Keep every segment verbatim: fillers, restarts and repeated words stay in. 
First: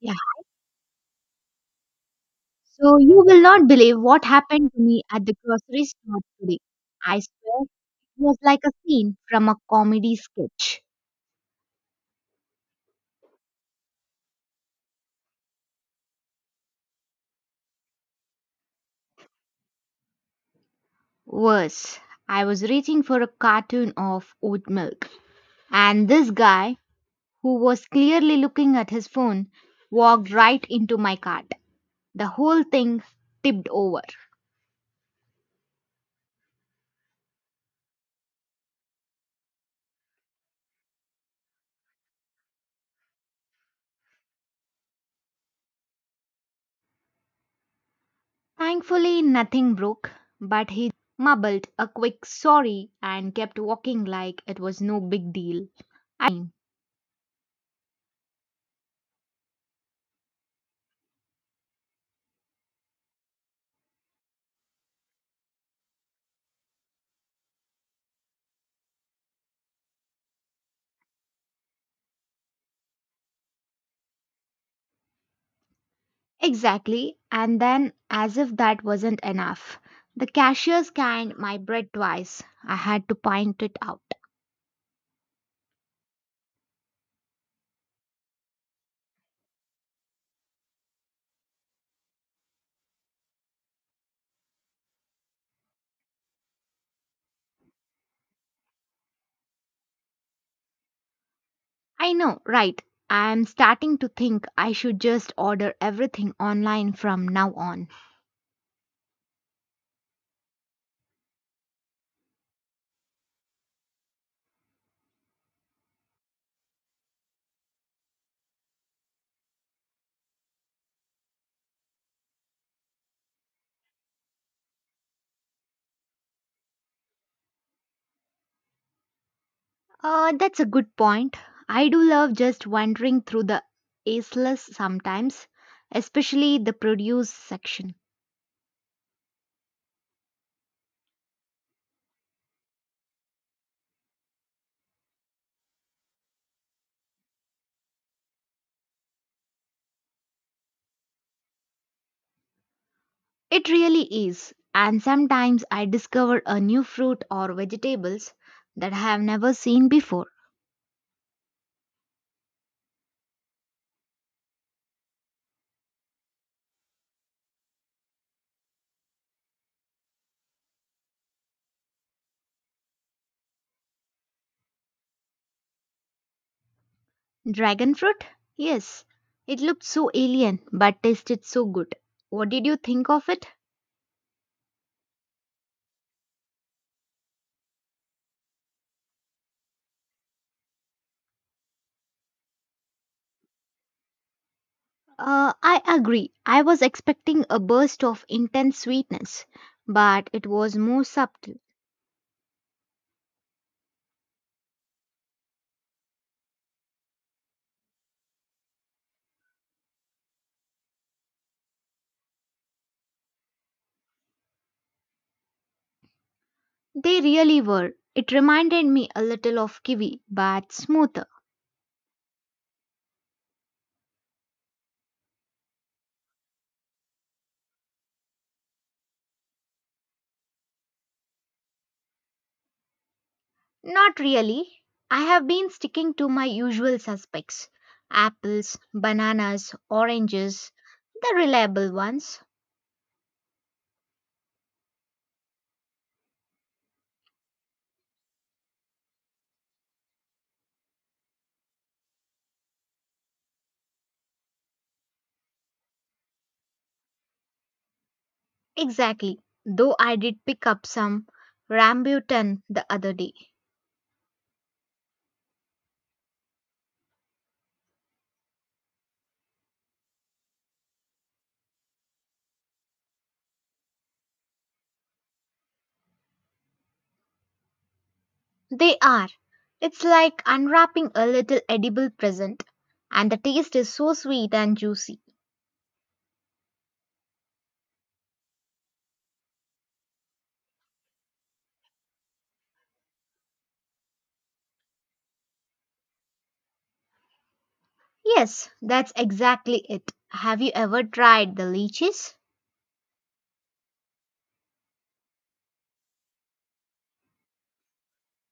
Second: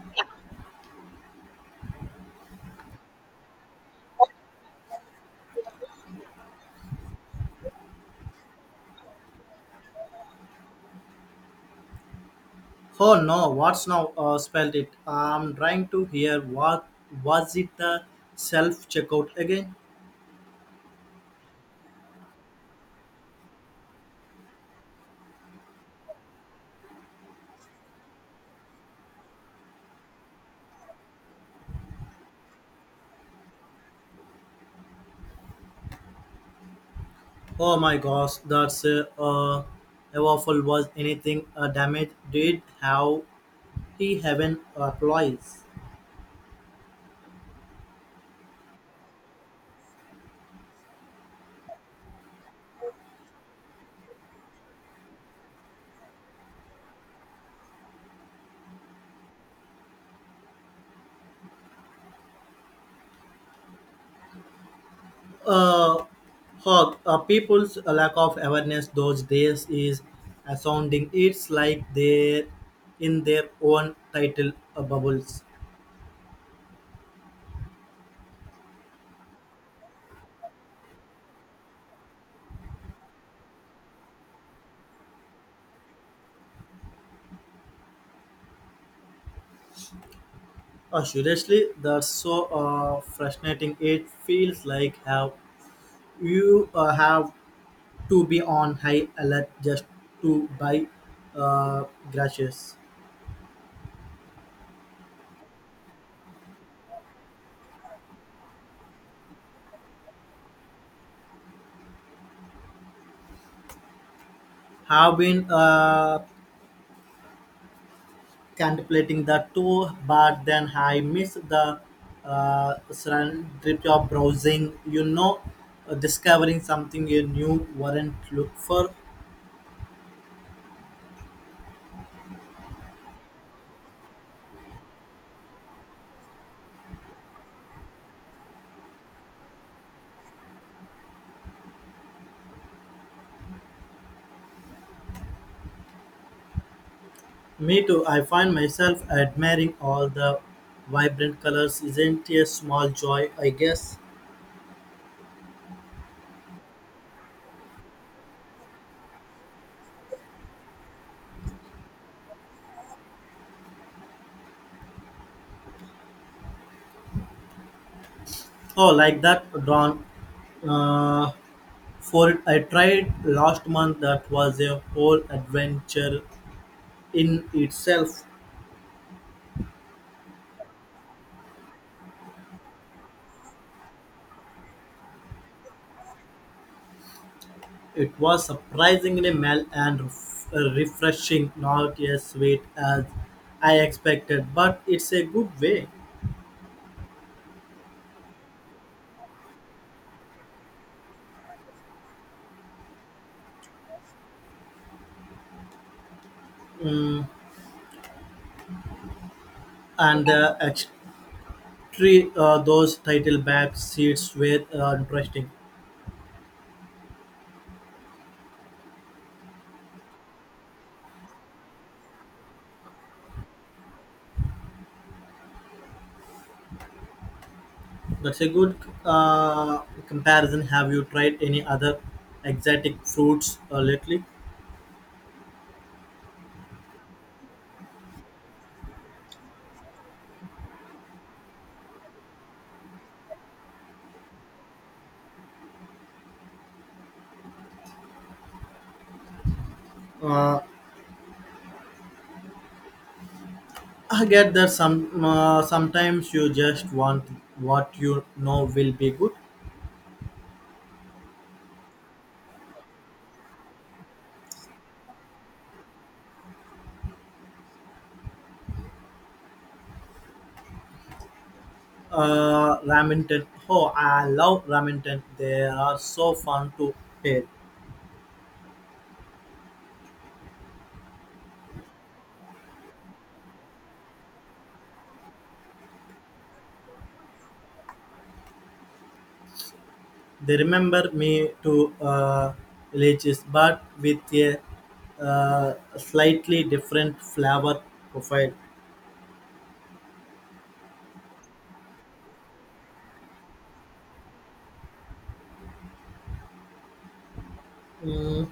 Yeah. So you will not believe what happened to me at the grocery store today. I swear it was like a scene from a comedy sketch. Oh no, what's now uh, spelled it? I'm trying to hear what was it the self checkout again? Worse, I was reaching for a carton of oat milk, and this guy, who was clearly looking at his phone, walked right into my cart. The whole thing tipped over. Oh my gosh, that's uh, uh, a waffle was anything uh, damaged? Did how he haven't uh, applies? Thankfully, nothing broke, but he mumbled a quick sorry and kept walking like it was no big deal. Uh, Hog, uh, people's lack of awareness those days is astounding. It's like they're in their own title uh, bubbles. Exactly. And then, as if that wasn't enough, the cashier scanned my bread twice. I had to point it out. Uh, seriously, that's so uh, frustrating. It feels like how you uh, have to be on high alert just to buy uh, I know, right? grashes. I'm starting to think I should just order everything online from now on. Have been uh, contemplating the two, but then I miss the uh, trip of browsing. You know, uh, discovering something you knew weren't look for. Uh, that's a good point. I do love just wandering through the aisles sometimes, especially the produce section. Me too. I find myself admiring all the vibrant colors. Isn't it a small joy? I It guess. really is. And sometimes I discover a new fruit or vegetables that I have never seen before. Oh, like that drawn. Uh, For it, I tried last month. That was a whole adventure in Dragon itself. fruit? Yes. It looked so alien but tasted so good. What did you think of it? It was surprisingly mild and ref- uh, refreshing, not as sweet as I expected, but it's a Uh, good I way. agree. I was expecting a burst of intense sweetness, but it was more subtle. Mm, and uh, actually, uh, those title back seats were uh, interesting. They really were. It reminded me a little of kiwi, but smoother. That's a good uh, comparison. Have you tried any other exotic fruits uh, Not lately? really. I have been sticking to my usual suspects: apples, bananas, oranges, the reliable ones. Uh, I get that some uh, sometimes you just want what you know will be good. Exactly. Though I did pick up some rambutan the other day. Uh, Ramington, oh, I love ramen Ramington. They are so fun to pair. They are. It's like unwrapping a little edible present. And the taste is so sweet and juicy. They remember me to uh, villages, but with a uh, slightly different flavor profile. Yes, that's exactly it. Have you ever tried the leeches? Mm,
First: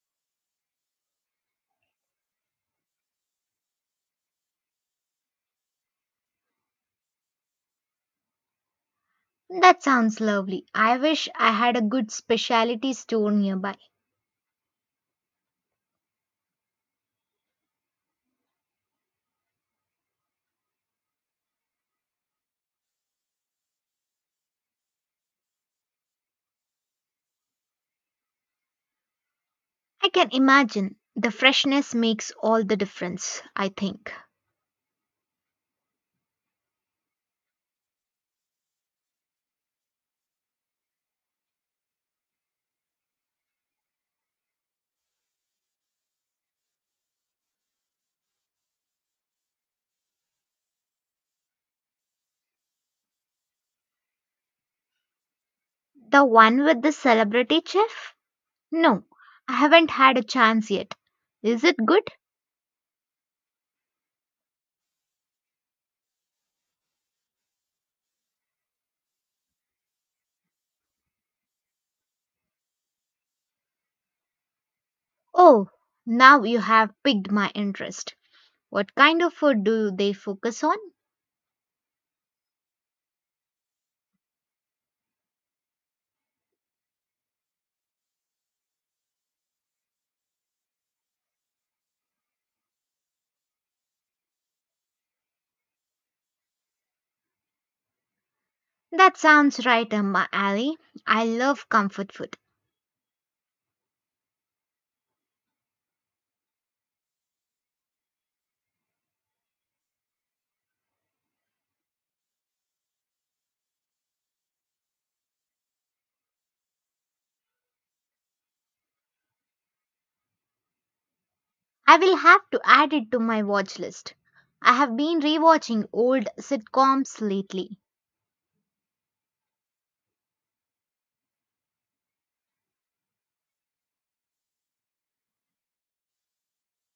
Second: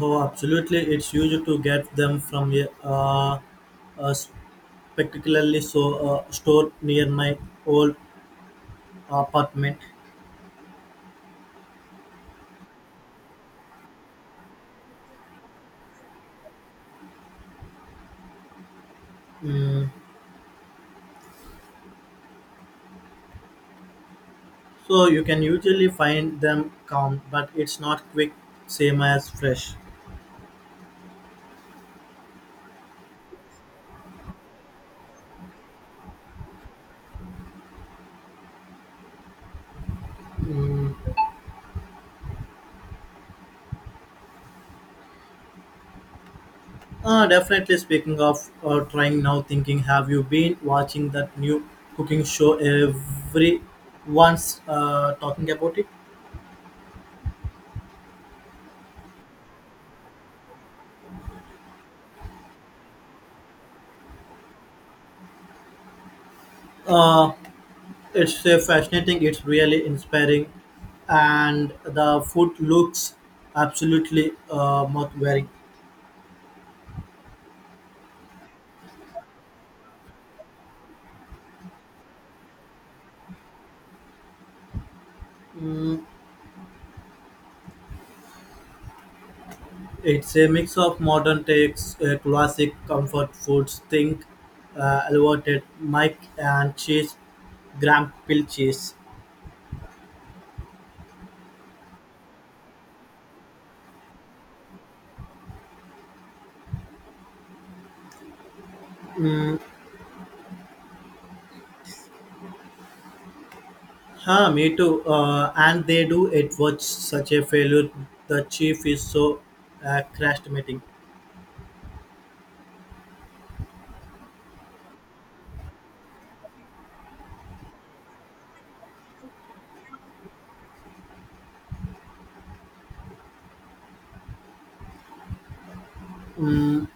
oh, absolutely! It's usual to get them from a, uh, a particularly so uh, store near my old apartment. That sounds lovely. I wish I had a good specialty store nearby. Mm, so you can usually find them calm, but it's not quick, same as fresh. I can imagine the freshness makes all the difference, I think. Mm, uh, definitely speaking of uh, trying now thinking, have you been watching that new cooking show everyone's uh, talking about it? The one with the celebrity chef? No, I haven't had a chance yet. Is it good? Uh, it's uh, fascinating, it's really inspiring, and the food looks absolutely uh, mouth-watering. Oh, now you have piqued my interest. What kind of food do they focus on? Mm, it's a mix of modern takes, uh, classic comfort foods, think uh, elevated Mike and cheese, Graham Pill cheese. That sounds right up my alley. I love comfort food. Huh, me too. Uh, and they do. It was such a failure. The chief is so uh, crashed meeting. I will have to add it to my watch list. I have been rewatching old sitcoms lately. Mm,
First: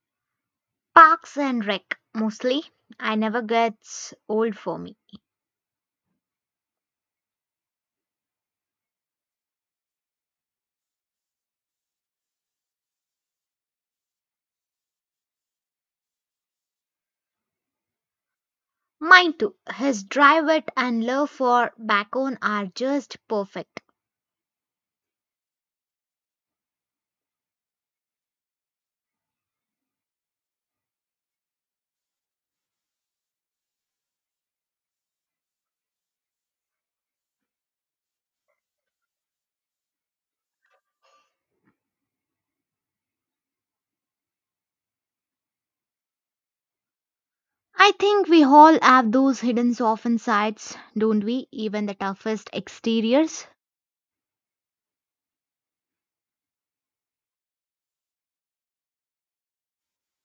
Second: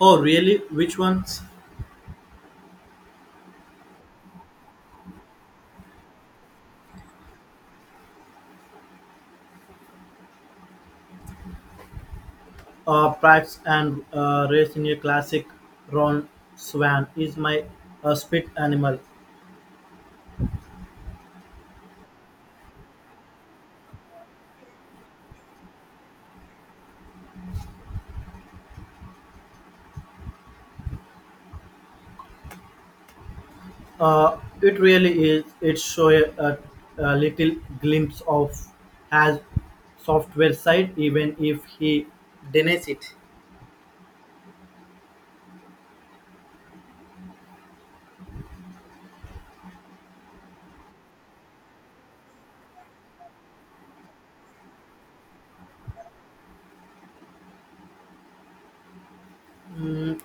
oh, really? Which Parks ones? and Rec, mostly. I never gets old for me. Uh, Prax and uh, raised in a classic Ron Swan is my uh, spit animal. Mine too. His drive wit and love for bacon are just perfect. Uh, it really is. It shows a, a little glimpse of has software side, even if he denies it. I think we all have those hidden softened sides, don't we? Even the toughest exteriors. Mm,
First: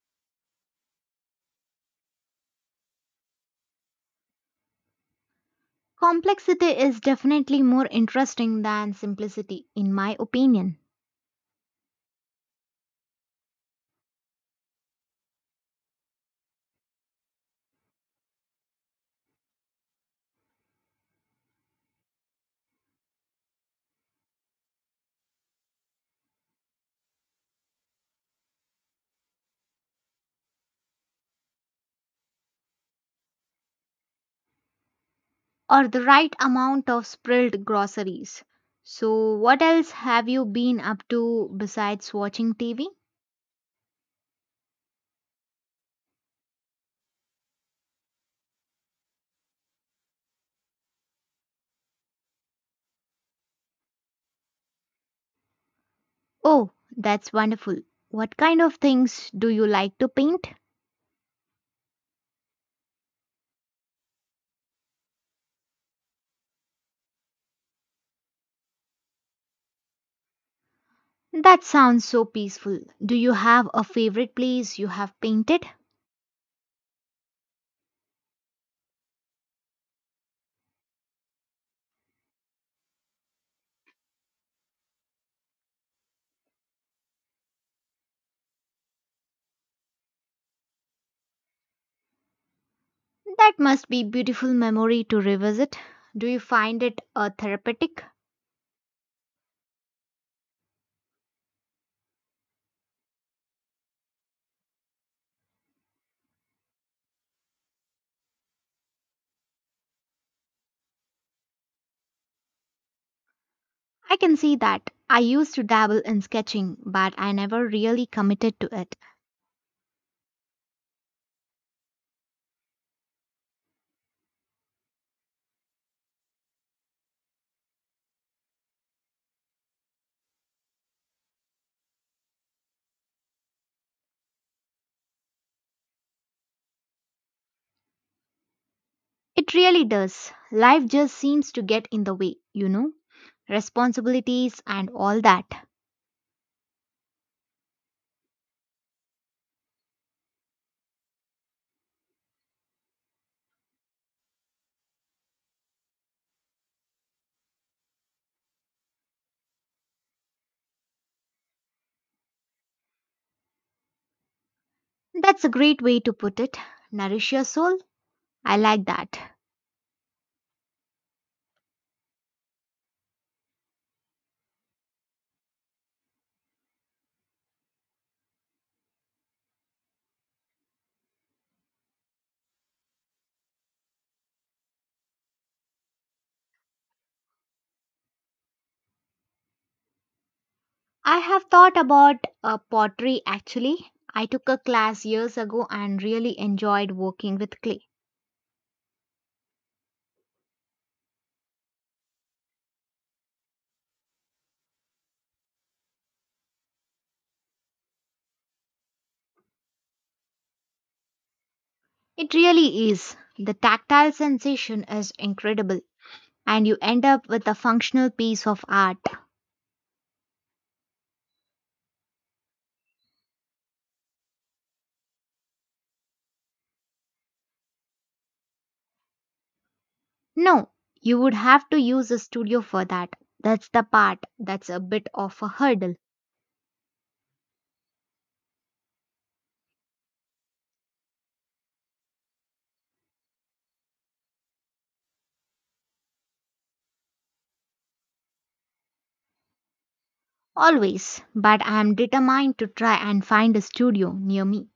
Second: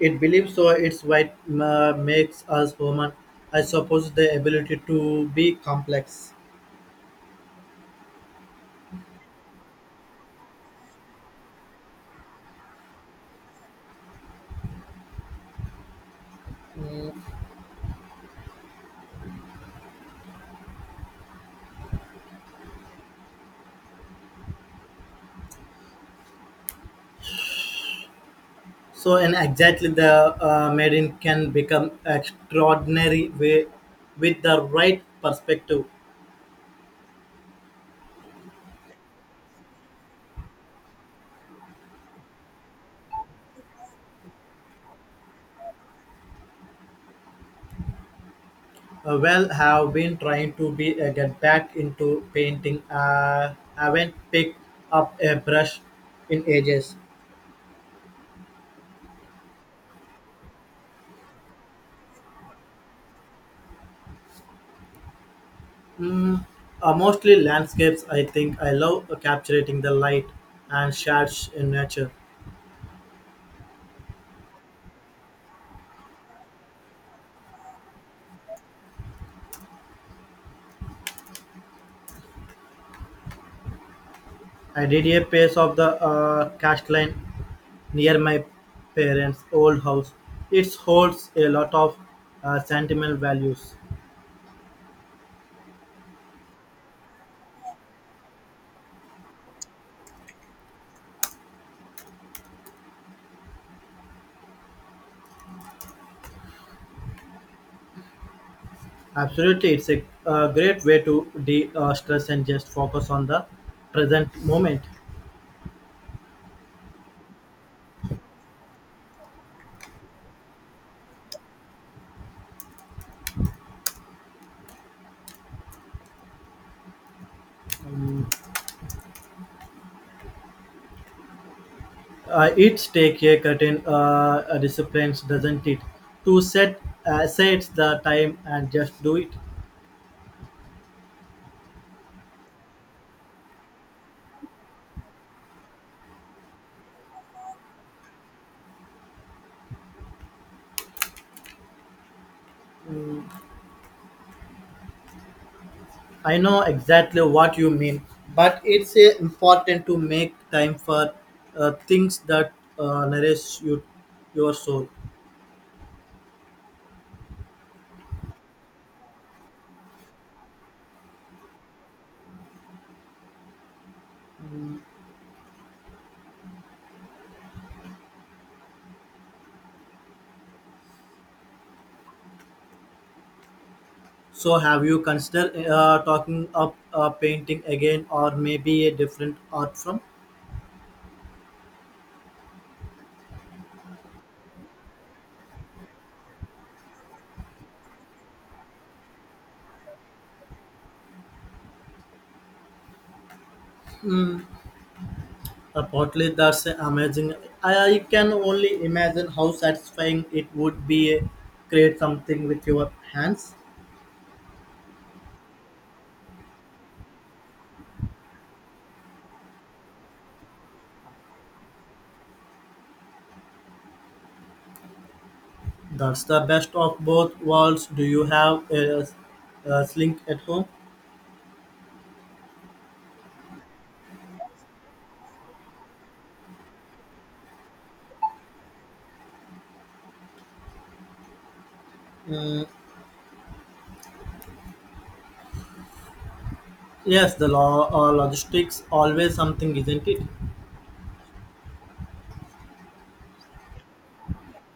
it believes so. It's what ma- makes us human. I suppose the ability to be complex. Complexity is definitely more interesting than simplicity, in my opinion, So, and exactly the uh, maiden can become extraordinary way with the right perspective. or the right amount of spilled groceries. So, what else have you been up to besides watching T V? Uh, well, have been trying to be uh, get back into painting. Uh, haven't picked up a brush in Oh, ages. that's wonderful. What kind of things do you like to paint? Mm, uh, mostly landscapes. I think I love uh, capturing the light and shadows That in sounds nature. so peaceful. Do you have a favorite place you have painted? I did a piece of the uh, cast line near my parents' old house. It holds a lot of uh, sentimental That values. must be beautiful memory to revisit. Do you find it uh, therapeutic? Absolutely, it's a, uh great way to de uh, stress and just focus on the I present can see moment. that. I used to dabble in sketching, but I never really committed to it. Uh, it's take a curtain uh, uh, disciplines, doesn't it? To set uh, say the time and just do it. It really does. Life just seems to get in the way, you know? Responsibilities and all that. I know exactly what you mean, but it's uh, important to make time for uh, things that uh, nourish you, your soul. That's a great way to put it. Nourish your soul. I like that. So, have you considered uh, talking up uh, painting again, or maybe a different art form? I have thought about uh, pottery actually. I took a class years ago and really enjoyed working with clay. Uh, Partly that's amazing. I, I can only imagine how satisfying it would be uh, create It something with really your is. The hands. tactile sensation is incredible, and you end up with a functional piece of art. That's the best of both worlds. Do you have a, a sling at home? No, you would have to use a studio for that. That's the part that's a bit of a hurdle. Mm, yes, the law uh, logistics always something, isn't it? Always, but I am determined to try and find a studio near me.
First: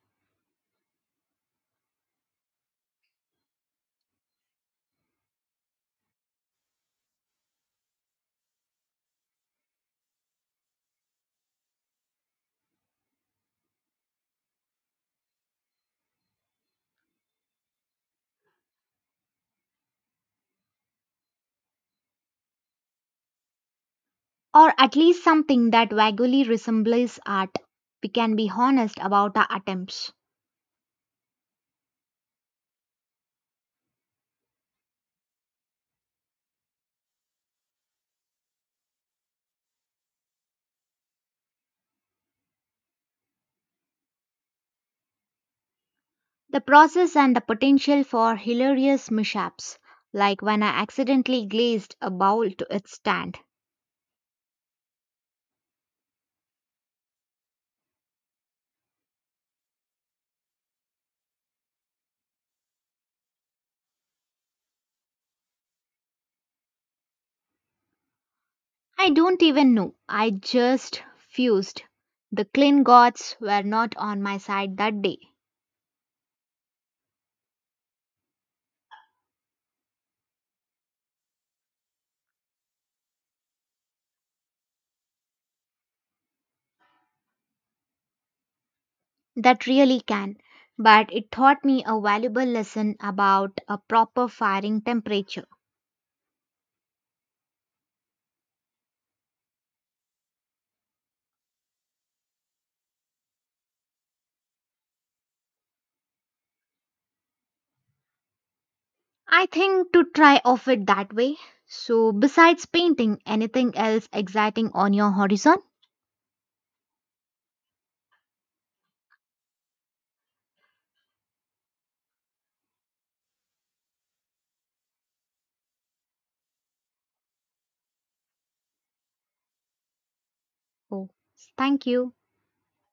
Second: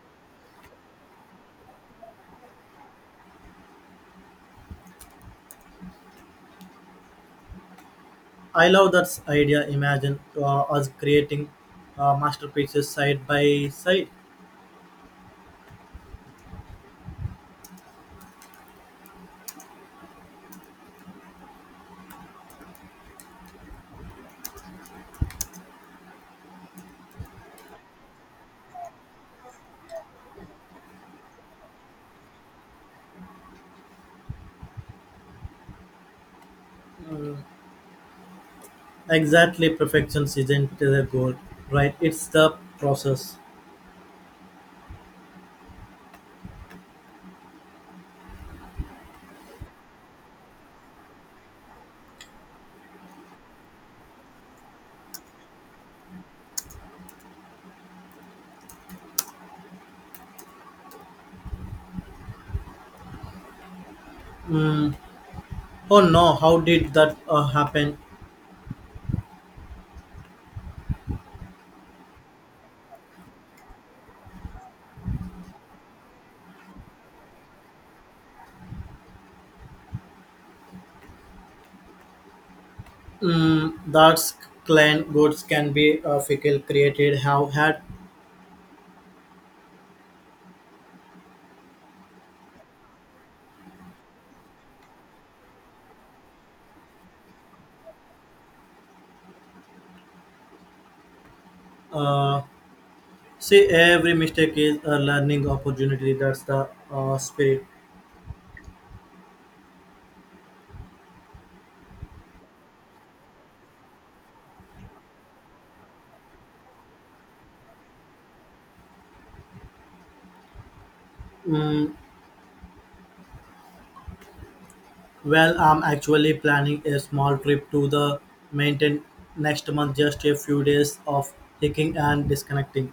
I love that idea. Imagine uh, us creating uh, masterpieces side by side. Or at least something that vaguely resembles art. We can be honest about our attempts. Exactly, perfection isn't the goal, right? It's the process. The process and the potential for hilarious mishaps, like when I accidentally glazed a bowl to its stand. Oh no, how did that uh, happen? I don't even know. I just fused. The clean gods were not on my side that day. Mm, that's clan goods can be uh, fickle created. Have had That really can. But it taught me a valuable lesson about a proper firing temperature. uh, see every mistake is a learning opportunity. That's the uh, spirit. I think to try off it that way. So, besides painting, anything else exciting on your horizon? Mm, well, I'm actually planning a small trip to the mountain next month. Just a few days Oh, of thank hiking you. and disconnecting.